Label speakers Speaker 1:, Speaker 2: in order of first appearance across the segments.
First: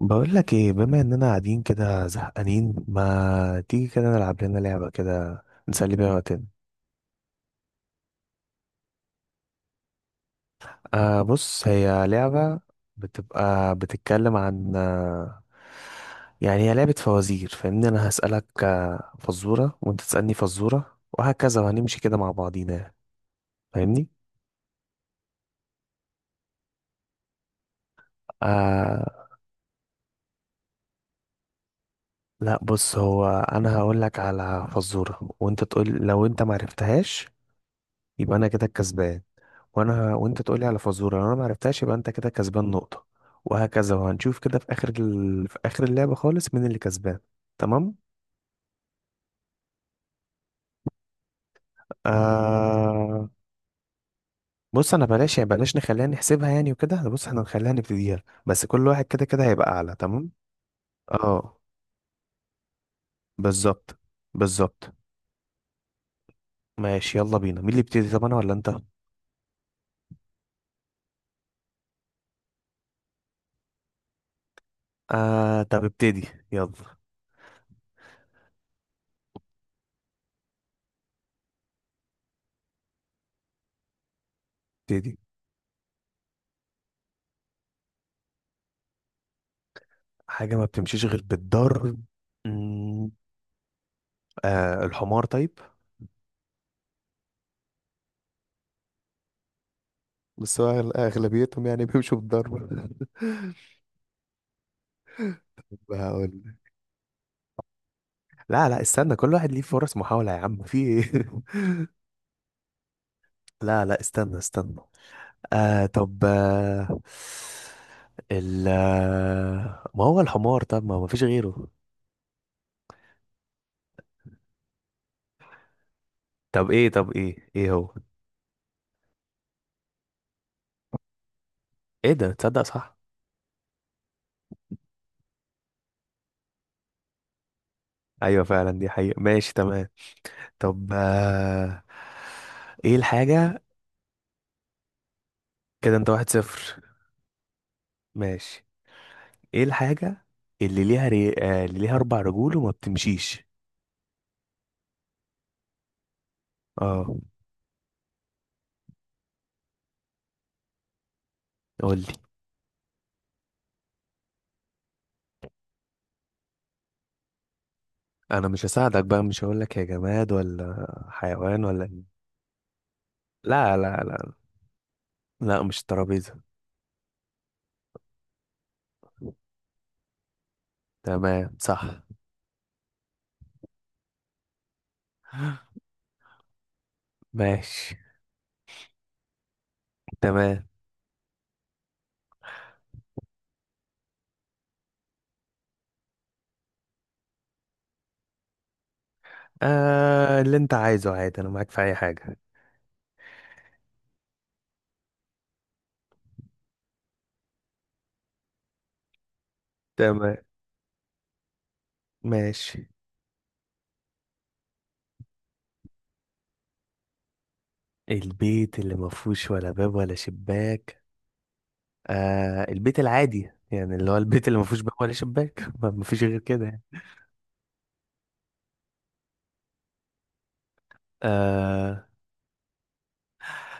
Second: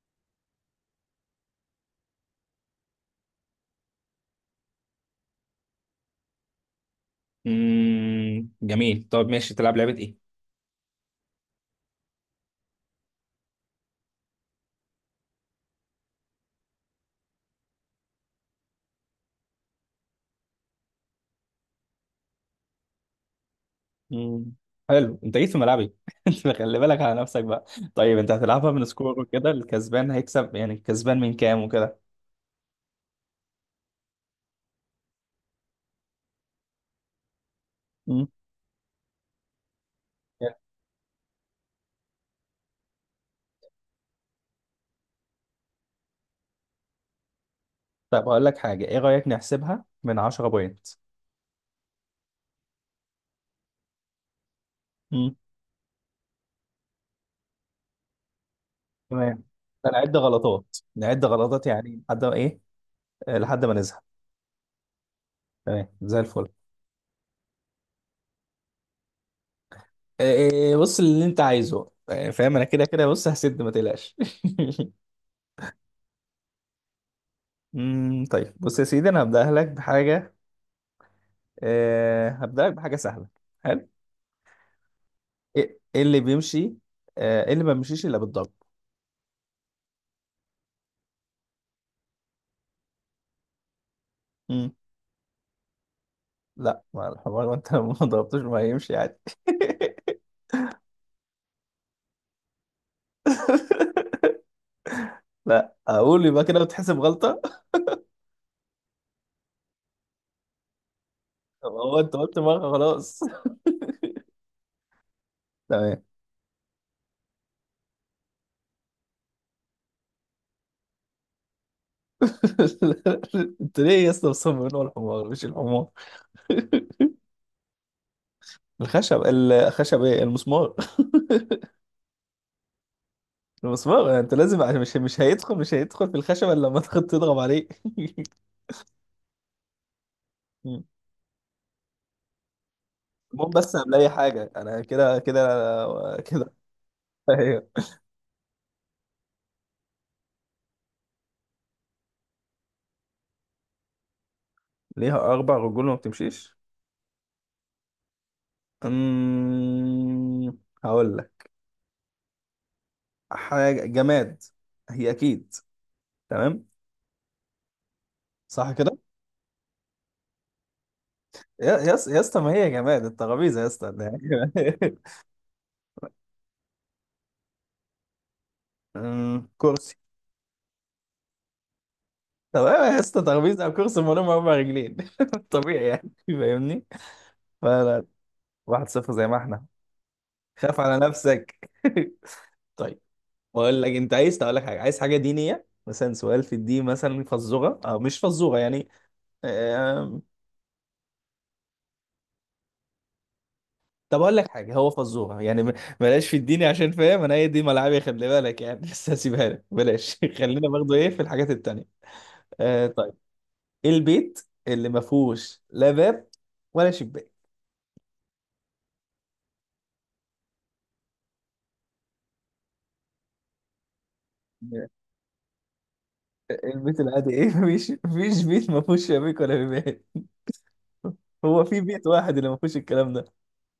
Speaker 1: بقول لك ايه، بما اننا قاعدين كده زهقانين، ما تيجي كده نلعب لنا لعبة كده نسلي بيها وقتنا.
Speaker 2: جميل. طب ماشي، تلعب لعبة ايه؟
Speaker 1: بص، هي لعبة بتبقى بتتكلم عن يعني هي لعبة فوازير، فاهمني؟ انا هسألك فزورة، وانت تسألني فزورة، وهكذا، وهنمشي كده مع بعضينا يعني. فاهمني؟
Speaker 2: امم حلو، انت جيت في ملعبي. انت خلي بالك على نفسك بقى. طيب انت هتلعبها من
Speaker 1: آه
Speaker 2: سكور وكده؟ الكسبان هيكسب، يعني الكسبان من كام وكده؟
Speaker 1: لا، بص، هو انا هقول لك على فزورة وانت تقول، لو انت معرفتهاش
Speaker 2: امم
Speaker 1: يبقى انا كده الكسبان. وانت تقولي على فزوره، لو انا ما عرفتهاش يبقى انت كده كسبان نقطه. وهكذا، وهنشوف كده في في اخر اللعبه خالص مين اللي كسبان. تمام.
Speaker 2: طب هقول لك حاجة، ايه رأيك نحسبها من 10 بوينت؟
Speaker 1: آه... بص، انا
Speaker 2: امم
Speaker 1: بلاش يعني، بلاش نخليها نحسبها يعني وكده. أنا بص احنا نخليها نبتديها بس، كل واحد كده
Speaker 2: تمام.
Speaker 1: كده هيبقى اعلى
Speaker 2: هنعد
Speaker 1: تمام.
Speaker 2: غلطات، نعد
Speaker 1: اه،
Speaker 2: غلطات يعني لحد ما ايه، لحد ما
Speaker 1: بالظبط،
Speaker 2: نزهق.
Speaker 1: بالظبط.
Speaker 2: تمام، زي الفل.
Speaker 1: ماشي يلا بينا، مين اللي يبتدي؟ طب انا ولا انت؟
Speaker 2: آه، بص، اللي انت عايزه، فاهم انا كده كده. بص، هسد ما تقلقش.
Speaker 1: طب ابتدي يلا.
Speaker 2: طيب، بص يا سيدي، انا هبدأ لك بحاجة. هبدأ لك بحاجة سهلة. حلو.
Speaker 1: ابتدي.
Speaker 2: إيه اللي بيمشي؟ إيه اللي ما بيمشيش الا بالضرب؟
Speaker 1: حاجه ما بتمشيش غير بالضرب. مم،
Speaker 2: مم.
Speaker 1: الحمار. طيب.
Speaker 2: لا، ما الحمار، وانت لو ما ضربتوش ما هيمشي عادي.
Speaker 1: بس هو اغلبيتهم يعني بيمشوا بالضربه.
Speaker 2: لا، اقول
Speaker 1: بقول
Speaker 2: يبقى كده بتحسب غلطة.
Speaker 1: لا لا استنى، كل واحد ليه فرص محاوله، يا عم في ايه.
Speaker 2: طب هو انت قلت مرة، خلاص.
Speaker 1: لا لا استنى استنى.
Speaker 2: تمام.
Speaker 1: طب ما هو الحمار. طب ما فيش غيره.
Speaker 2: انت ليه يا اسطى مصمم إن هو الحمار؟ مش الحمار.
Speaker 1: طب ايه هو؟
Speaker 2: الخشب، ايه، المسمار.
Speaker 1: ايه ده، تصدق صح؟
Speaker 2: المسمار انت لازم، مش هيدخل في الخشب الا لما تضرب عليه.
Speaker 1: ايوه فعلا، دي حقيقة، ماشي تمام. طب ايه
Speaker 2: المهم،
Speaker 1: الحاجة.
Speaker 2: بس قبل اي حاجه انا كده كده
Speaker 1: كده انت واحد
Speaker 2: كده.
Speaker 1: صفر.
Speaker 2: ايوه.
Speaker 1: ماشي، ايه الحاجة اللي ليها اللي ليها اربع رجول وما بتمشيش.
Speaker 2: ليها اربع رجول وما بتمشيش.
Speaker 1: اه،
Speaker 2: أمم، هقول لك.
Speaker 1: قول لي.
Speaker 2: حاجه جماد، هي اكيد. تمام
Speaker 1: انا مش
Speaker 2: صح كده.
Speaker 1: هساعدك بقى، مش هقول لك يا جماد ولا حيوان
Speaker 2: يا
Speaker 1: ولا
Speaker 2: يا اسطى،
Speaker 1: إيه.
Speaker 2: يا اسطى، ما هي جماد. الترابيزه يا
Speaker 1: لا
Speaker 2: اسطى
Speaker 1: لا
Speaker 2: ده.
Speaker 1: لا
Speaker 2: يعني.
Speaker 1: لا مش ترابيزة.
Speaker 2: كرسي.
Speaker 1: تمام صح.
Speaker 2: تمام. يا اسطى، ترابيزه او كرسي من غير اربع رجلين. طبيعي يعني، فاهمني؟
Speaker 1: ماشي
Speaker 2: فلا، 1-0 زي ما احنا.
Speaker 1: تمام.
Speaker 2: خاف على نفسك. طيب. بقول لك، انت عايز اقول لك حاجه، عايز حاجه دينيه مثلا، سؤال في الدين مثلا، فزوره او مش فزوره يعني. آم،
Speaker 1: اللي انت عايزه عادي، انا معاك في اي حاجة.
Speaker 2: طب اقول لك حاجه، هو فزوره يعني، بلاش في الديني عشان فاهم انا هي دي ملعبي، خلي بالك يعني. بس هسيبها لك، بلاش.
Speaker 1: تمام،
Speaker 2: خلينا برضه ايه في الحاجات التانيه.
Speaker 1: ماشي.
Speaker 2: طيب. ايه البيت اللي ما فيهوش لا باب ولا شباك؟
Speaker 1: البيت اللي ما فيهوش ولا باب ولا شباك. البيت العادي يعني، اللي هو البيت اللي ما فيهوش
Speaker 2: آه،
Speaker 1: باب ولا شباك. ما فيش غير كده يعني.
Speaker 2: البيت العادي ايه؟ مفيش بيت ما فيهوش شبابيك ولا بيبان. هو في
Speaker 1: آه،
Speaker 2: بيت واحد اللي ما فيهوش الكلام ده.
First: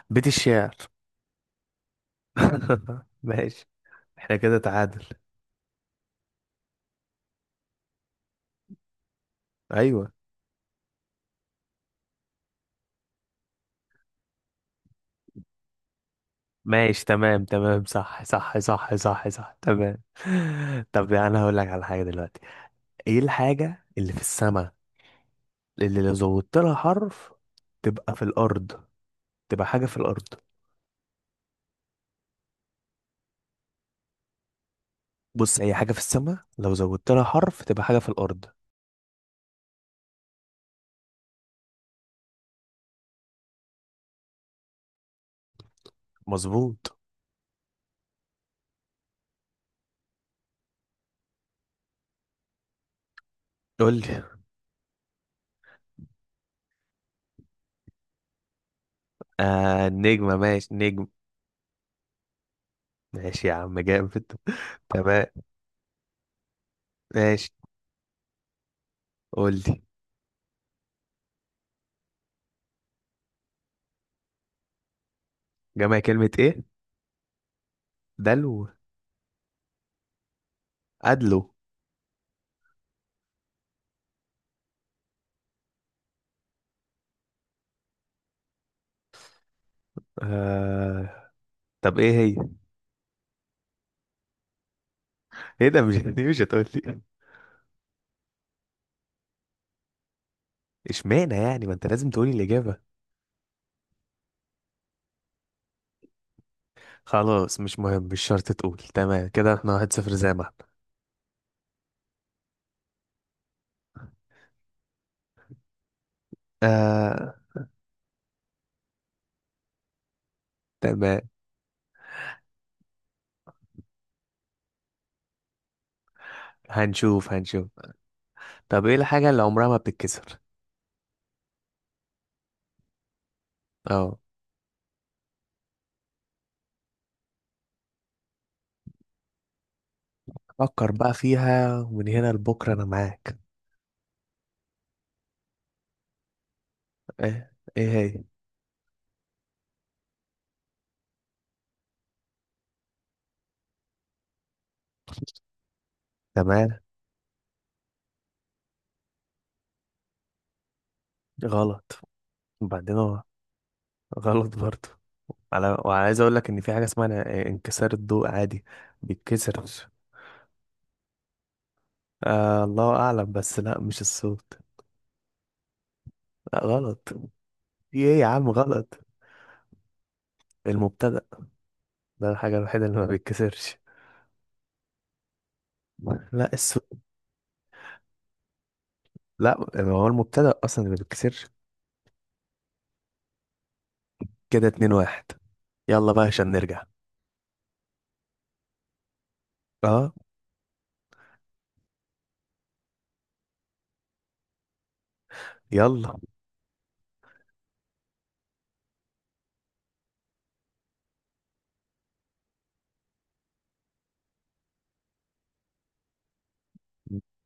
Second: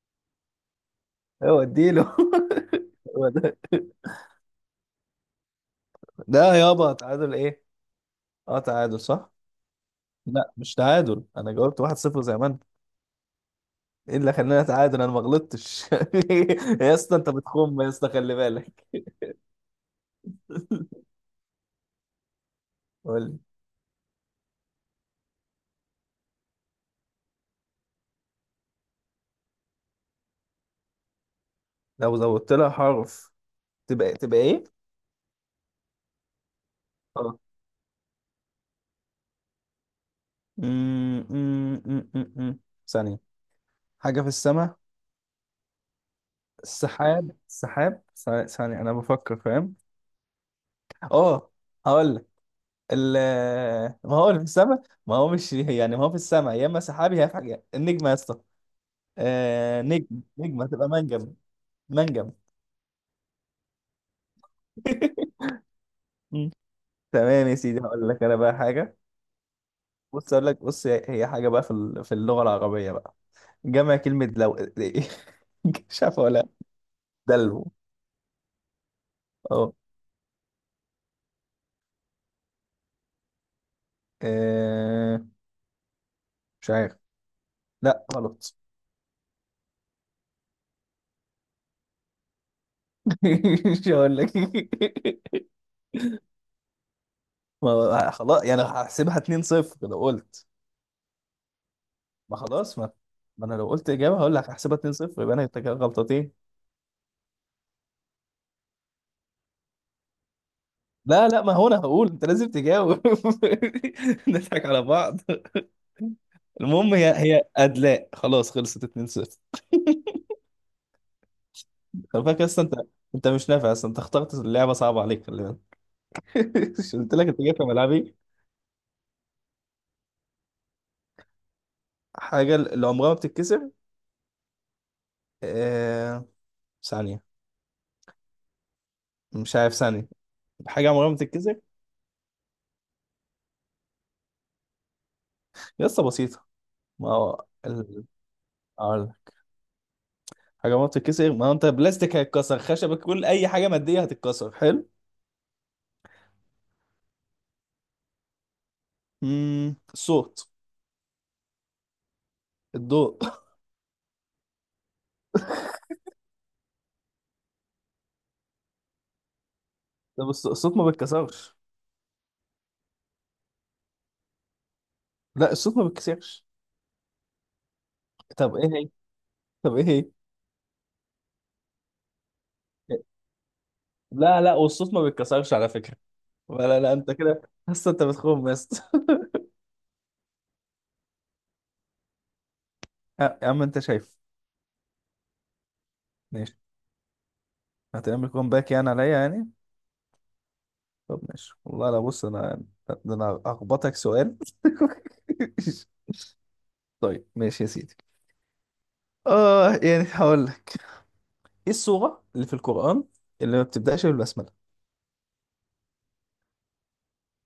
Speaker 1: بيت الشعر.
Speaker 2: هو اديله. هو ده.
Speaker 1: ماشي. احنا كده تعادل.
Speaker 2: ده يابا، تعادل ايه؟ اه تعادل صح؟
Speaker 1: ايوه،
Speaker 2: لا مش تعادل، انا جاوبت 1-0 زي ما انت. ايه اللي خلاني اتعادل؟ انا ما غلطتش. يا
Speaker 1: ماشي
Speaker 2: اسطى انت
Speaker 1: تمام
Speaker 2: بتخم،
Speaker 1: تمام
Speaker 2: يا اسطى
Speaker 1: صح
Speaker 2: خلي
Speaker 1: صح صح
Speaker 2: بالك.
Speaker 1: صح صح تمام. طب انا هقول لك على حاجه دلوقتي. ايه
Speaker 2: قول لي،
Speaker 1: الحاجه اللي في السماء اللي لو زودت لها حرف تبقى في الارض، تبقى حاجه في الارض.
Speaker 2: لو زودت لها حرف تبقى، ايه؟
Speaker 1: بص، هي حاجه في السماء لو زودت لها
Speaker 2: اه.
Speaker 1: حرف تبقى حاجه في الارض.
Speaker 2: أمم، أمم، أمم، أمم. ثانية، حاجة في السماء.
Speaker 1: مظبوط.
Speaker 2: السحاب السحاب، ثانية ثانية، انا بفكر، فاهم؟ اه، هقول لك. ال-
Speaker 1: قول
Speaker 2: ما هو اللي
Speaker 1: لي.
Speaker 2: في السماء، ما هو مش يعني ما هو في السماء يا اما سحاب يا اما حاجة، النجمة يا اسطى.
Speaker 1: آه،
Speaker 2: نجم.
Speaker 1: نجمه،
Speaker 2: نجمة
Speaker 1: ماشي
Speaker 2: تبقى
Speaker 1: نجم.
Speaker 2: منجم. منجم.
Speaker 1: ماشي يا عم جامد، تمام.
Speaker 2: مم. تمام
Speaker 1: ماشي،
Speaker 2: يا سيدي، هقول لك انا بقى حاجه.
Speaker 1: قول لي.
Speaker 2: بص اقول لك، هي حاجه بقى في في اللغه العربيه بقى، جمع كلمه، لو
Speaker 1: جمع
Speaker 2: مش عارف
Speaker 1: كلمه
Speaker 2: ولا.
Speaker 1: ايه؟
Speaker 2: دلو.
Speaker 1: دلو.
Speaker 2: اه.
Speaker 1: ادلو.
Speaker 2: آه، مش عارف. لا غلط.
Speaker 1: آه... طب ايه هي؟
Speaker 2: مش هقول لك.
Speaker 1: ايه ده مش دي مش هتقول لي؟
Speaker 2: ما هو خلاص يعني هحسبها 2-0 لو قلت.
Speaker 1: اشمعنى يعني ما انت لازم تقولي
Speaker 2: ما
Speaker 1: الإجابة.
Speaker 2: خلاص، ما انا لو قلت اجابه هقول لك هحسبها 2-0 يبقى انا كده غلطتين.
Speaker 1: خلاص مش مهم، مش شرط تقول، تمام كده احنا واحد صفر زي ما احنا.
Speaker 2: لا لا، ما هو انا هقول انت لازم تجاوب. نضحك على بعض. المهم، هي
Speaker 1: آه،
Speaker 2: هي ادلاء، خلاص خلصت 2-0.
Speaker 1: تمام.
Speaker 2: خلي بالك اصلا انت، انت مش نافع اصلا. انت اخترت اللعبه صعبه عليك، خلي بالك. مش قلت لك
Speaker 1: هنشوف
Speaker 2: انت جاي في
Speaker 1: هنشوف.
Speaker 2: ملعبي.
Speaker 1: طب ايه الحاجة اللي عمرها ما بتتكسر؟
Speaker 2: حاجه اللي عمرها ما بتتكسر.
Speaker 1: اه،
Speaker 2: آه... ثانيه، مش عارف، ثانيه، حاجه
Speaker 1: فكر
Speaker 2: عمرها
Speaker 1: بقى
Speaker 2: ما بتتكسر.
Speaker 1: فيها ومن هنا لبكرة انا معاك.
Speaker 2: لسه بسيطه. ما هو
Speaker 1: ايه
Speaker 2: ال...
Speaker 1: هي؟
Speaker 2: أقول لك. حاجه عمرها ما بتتكسر، ما هو انت بلاستيك هيتكسر، خشبك، كل اي حاجه ماديه هتتكسر، حلو.
Speaker 1: تمام.
Speaker 2: الصوت.
Speaker 1: غلط. وبعدين
Speaker 2: الضوء.
Speaker 1: هو؟ غلط برضه. على، وعايز اقول لك ان في حاجة اسمها انكسار الضوء عادي، بيتكسر.
Speaker 2: طب الصوت ما بيتكسرش.
Speaker 1: آه الله اعلم، بس لا مش الصوت.
Speaker 2: لا الصوت ما بيتكسرش.
Speaker 1: لا غلط. في ايه يا عم
Speaker 2: طب ايه هي؟
Speaker 1: غلط؟
Speaker 2: طب ايه هي؟
Speaker 1: المبتدأ. ده الحاجة الوحيدة اللي ما بيتكسرش.
Speaker 2: لا لا، والصوت ما بيتكسرش على فكرة.
Speaker 1: لا السو...
Speaker 2: ولا لا انت كده، بس انت بتخون بس.
Speaker 1: لا ما هو المبتدأ أصلا اللي ما بيتكسرش.
Speaker 2: يا عم انت شايف.
Speaker 1: كده اتنين واحد. يلا بقى عشان
Speaker 2: ماشي،
Speaker 1: نرجع.
Speaker 2: هتعمل كومباك يعني عليا يعني؟
Speaker 1: اه
Speaker 2: طب ماشي والله. لا بص انا، ده انا اخبطك سؤال.
Speaker 1: يلا.
Speaker 2: طيب ماشي يا سيدي. اه، يعني هقول لك، ايه السورة اللي في القرآن اللي ما بتبدأش بالبسملة؟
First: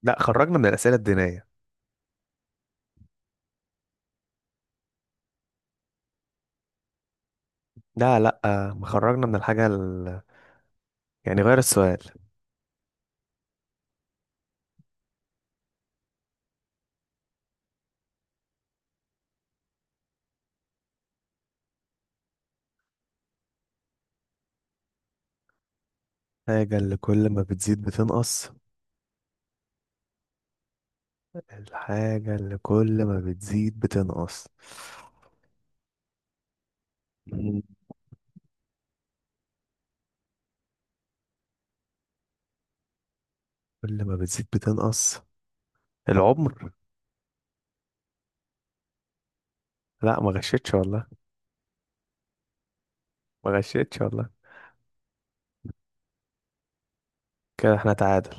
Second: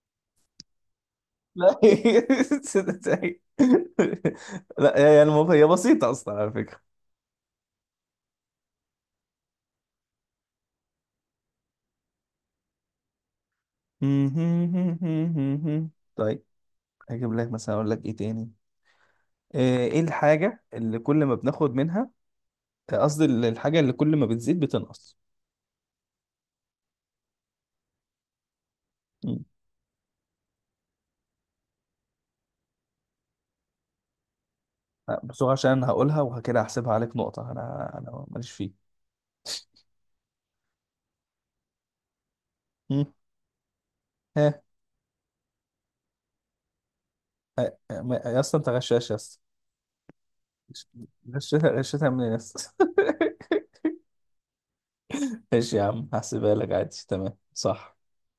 Speaker 1: لا خرجنا من الأسئلة الدينية.
Speaker 2: لا. لا يعني هي بسيطة اصلا على فكرة.
Speaker 1: لا لا، ما خرجنا من الحاجة يعني غير السؤال.
Speaker 2: طيب، هجيب لك مثلا، اقول لك ايه تاني. ايه الحاجة اللي كل ما بناخد منها، قصدي الحاجة اللي كل ما بتزيد بتنقص؟
Speaker 1: الحاجة اللي كل ما بتزيد بتنقص.
Speaker 2: مم.
Speaker 1: الحاجة اللي كل ما بتزيد بتنقص.
Speaker 2: بسرعة عشان انا هقولها وكده هحسبها عليك نقطة.
Speaker 1: مم.
Speaker 2: انا ماليش فيه. مم.
Speaker 1: كل ما بتزيد
Speaker 2: ها.
Speaker 1: بتنقص. العمر.
Speaker 2: يا اسطى انت غشاش يا اسطى.
Speaker 1: لا ما غشيتش
Speaker 2: غش-
Speaker 1: والله،
Speaker 2: غشيتها منين يا اسطى؟
Speaker 1: ما غشيتش والله.
Speaker 2: ماشي يا عم، هحسبها لك عادي، تمام
Speaker 1: كده احنا
Speaker 2: صح.
Speaker 1: تعادل.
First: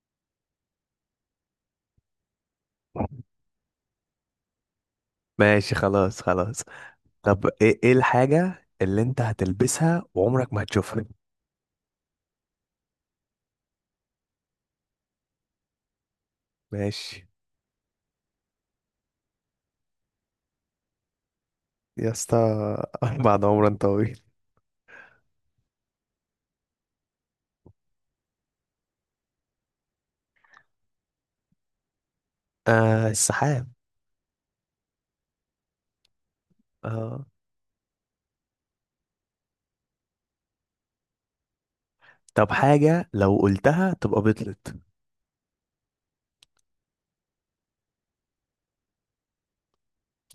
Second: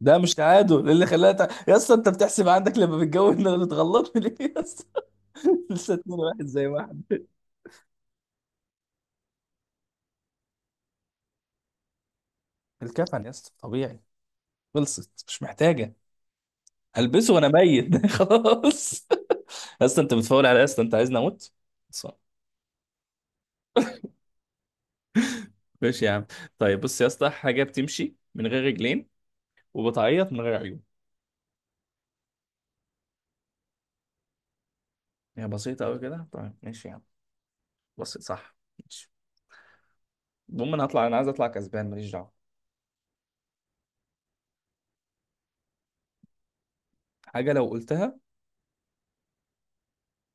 Speaker 2: ده مش تعادل، إيه اللي خلاها يا اسطى انت بتحسب عندك لما بتجوز انك بتغلط ليه يا اسطى؟
Speaker 1: ماشي
Speaker 2: لسه اتنين
Speaker 1: خلاص
Speaker 2: واحد
Speaker 1: خلاص.
Speaker 2: زي واحد.
Speaker 1: طب ايه الحاجة اللي انت هتلبسها وعمرك ما هتشوفها؟
Speaker 2: الكفن يا اسطى طبيعي، خلصت مش محتاجة.
Speaker 1: ماشي
Speaker 2: هلبسه وانا ميت. خلاص. يا اسطى انت بتفاول على، يا اسطى انت عايزني اموت؟
Speaker 1: يا
Speaker 2: صح.
Speaker 1: اسطى. بعد عمر طويل.
Speaker 2: ماشي يا عم. طيب بص يا اسطى، حاجه بتمشي من غير رجلين وبتعيط من غير عيون.
Speaker 1: آه السحاب.
Speaker 2: هي بسيطه قوي كده. طيب ماشي يا عم.
Speaker 1: آه،
Speaker 2: بسيط صح. ماشي. المهم انا هطلع، انا عايز اطلع كسبان ماليش دعوه.
Speaker 1: طب حاجة لو قلتها تبقى بطلت،
Speaker 2: حاجه لو قلتها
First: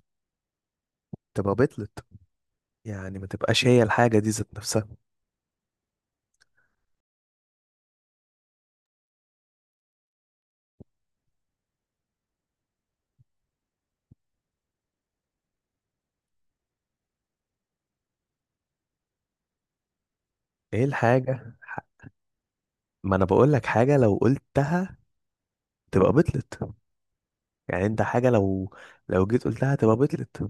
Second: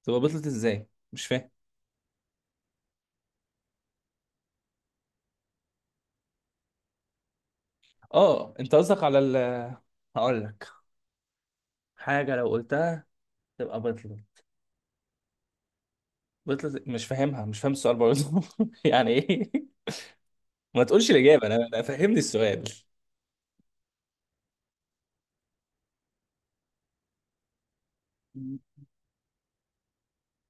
Speaker 2: تبقى بطلت، ازاي؟ مش فاهم.
Speaker 1: تبقى بطلت يعني ما تبقاش هي الحاجة دي ذات نفسها.
Speaker 2: اه، انت قصدك على ال. هقول لك، حاجه لو قلتها تبقى بطلت. بطلت مش فاهمها، مش فاهم السؤال برضه. يعني ايه؟
Speaker 1: ايه
Speaker 2: ما تقولش الاجابه،
Speaker 1: الحاجة
Speaker 2: أنا فهمني السؤال.
Speaker 1: ما انا بقول لك حاجة لو قلتها تبقى بطلت، يعني انت حاجة لو، لو جيت قلتها تبقى بطلت.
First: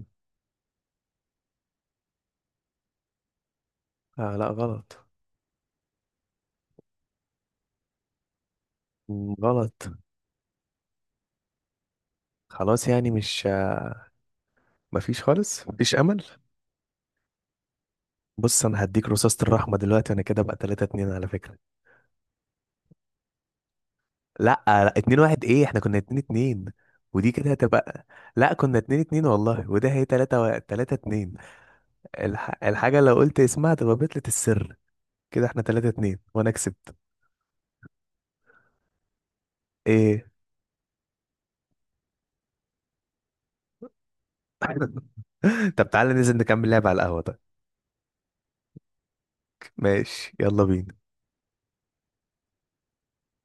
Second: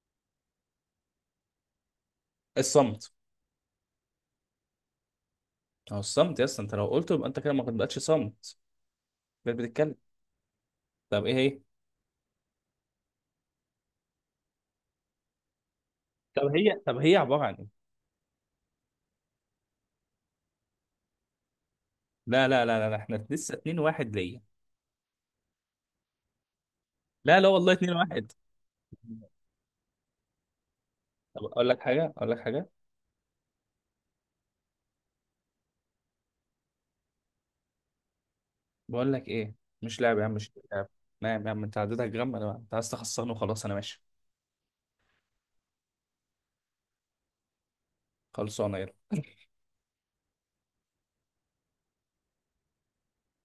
Speaker 2: الصمت.
Speaker 1: آه لا غلط.
Speaker 2: اهو الصمت يا اسطى، انت لو قلته يبقى انت كده ما بقتش صمت،
Speaker 1: مم،
Speaker 2: بقيت
Speaker 1: غلط.
Speaker 2: بتتكلم. طب ايه هي؟
Speaker 1: خلاص يعني مش مفيش خالص مفيش امل.
Speaker 2: طب هي عبارة عن ايه؟
Speaker 1: بص انا هديك رصاصة الرحمة دلوقتي، انا كده بقى 3 2 على فكرة.
Speaker 2: لا لا لا لا لا، احنا لسه 2-1 ليا.
Speaker 1: لا لا 2 1. ايه احنا كنا 2 2 ودي
Speaker 2: لا لا
Speaker 1: كده
Speaker 2: والله 2
Speaker 1: هتبقى.
Speaker 2: 1
Speaker 1: لا كنا 2 2 والله، وده هي 3 3 2.
Speaker 2: طب اقول لك حاجه،
Speaker 1: الحاجة لو قلت اسمها تبقى بطلة السر. كده احنا 3 2 وانا كسبت.
Speaker 2: بقول لك ايه، مش لعب يا
Speaker 1: ايه.
Speaker 2: عم، مش لعب. نعم يا عم انت عديتك جرام. انا، انت عايز تخسرني وخلاص، انا ماشي.
Speaker 1: طب تعالى ننزل نكمل لعب على القهوة. طيب
Speaker 2: خلصانه يلا.
Speaker 1: ماشي يلا بينا.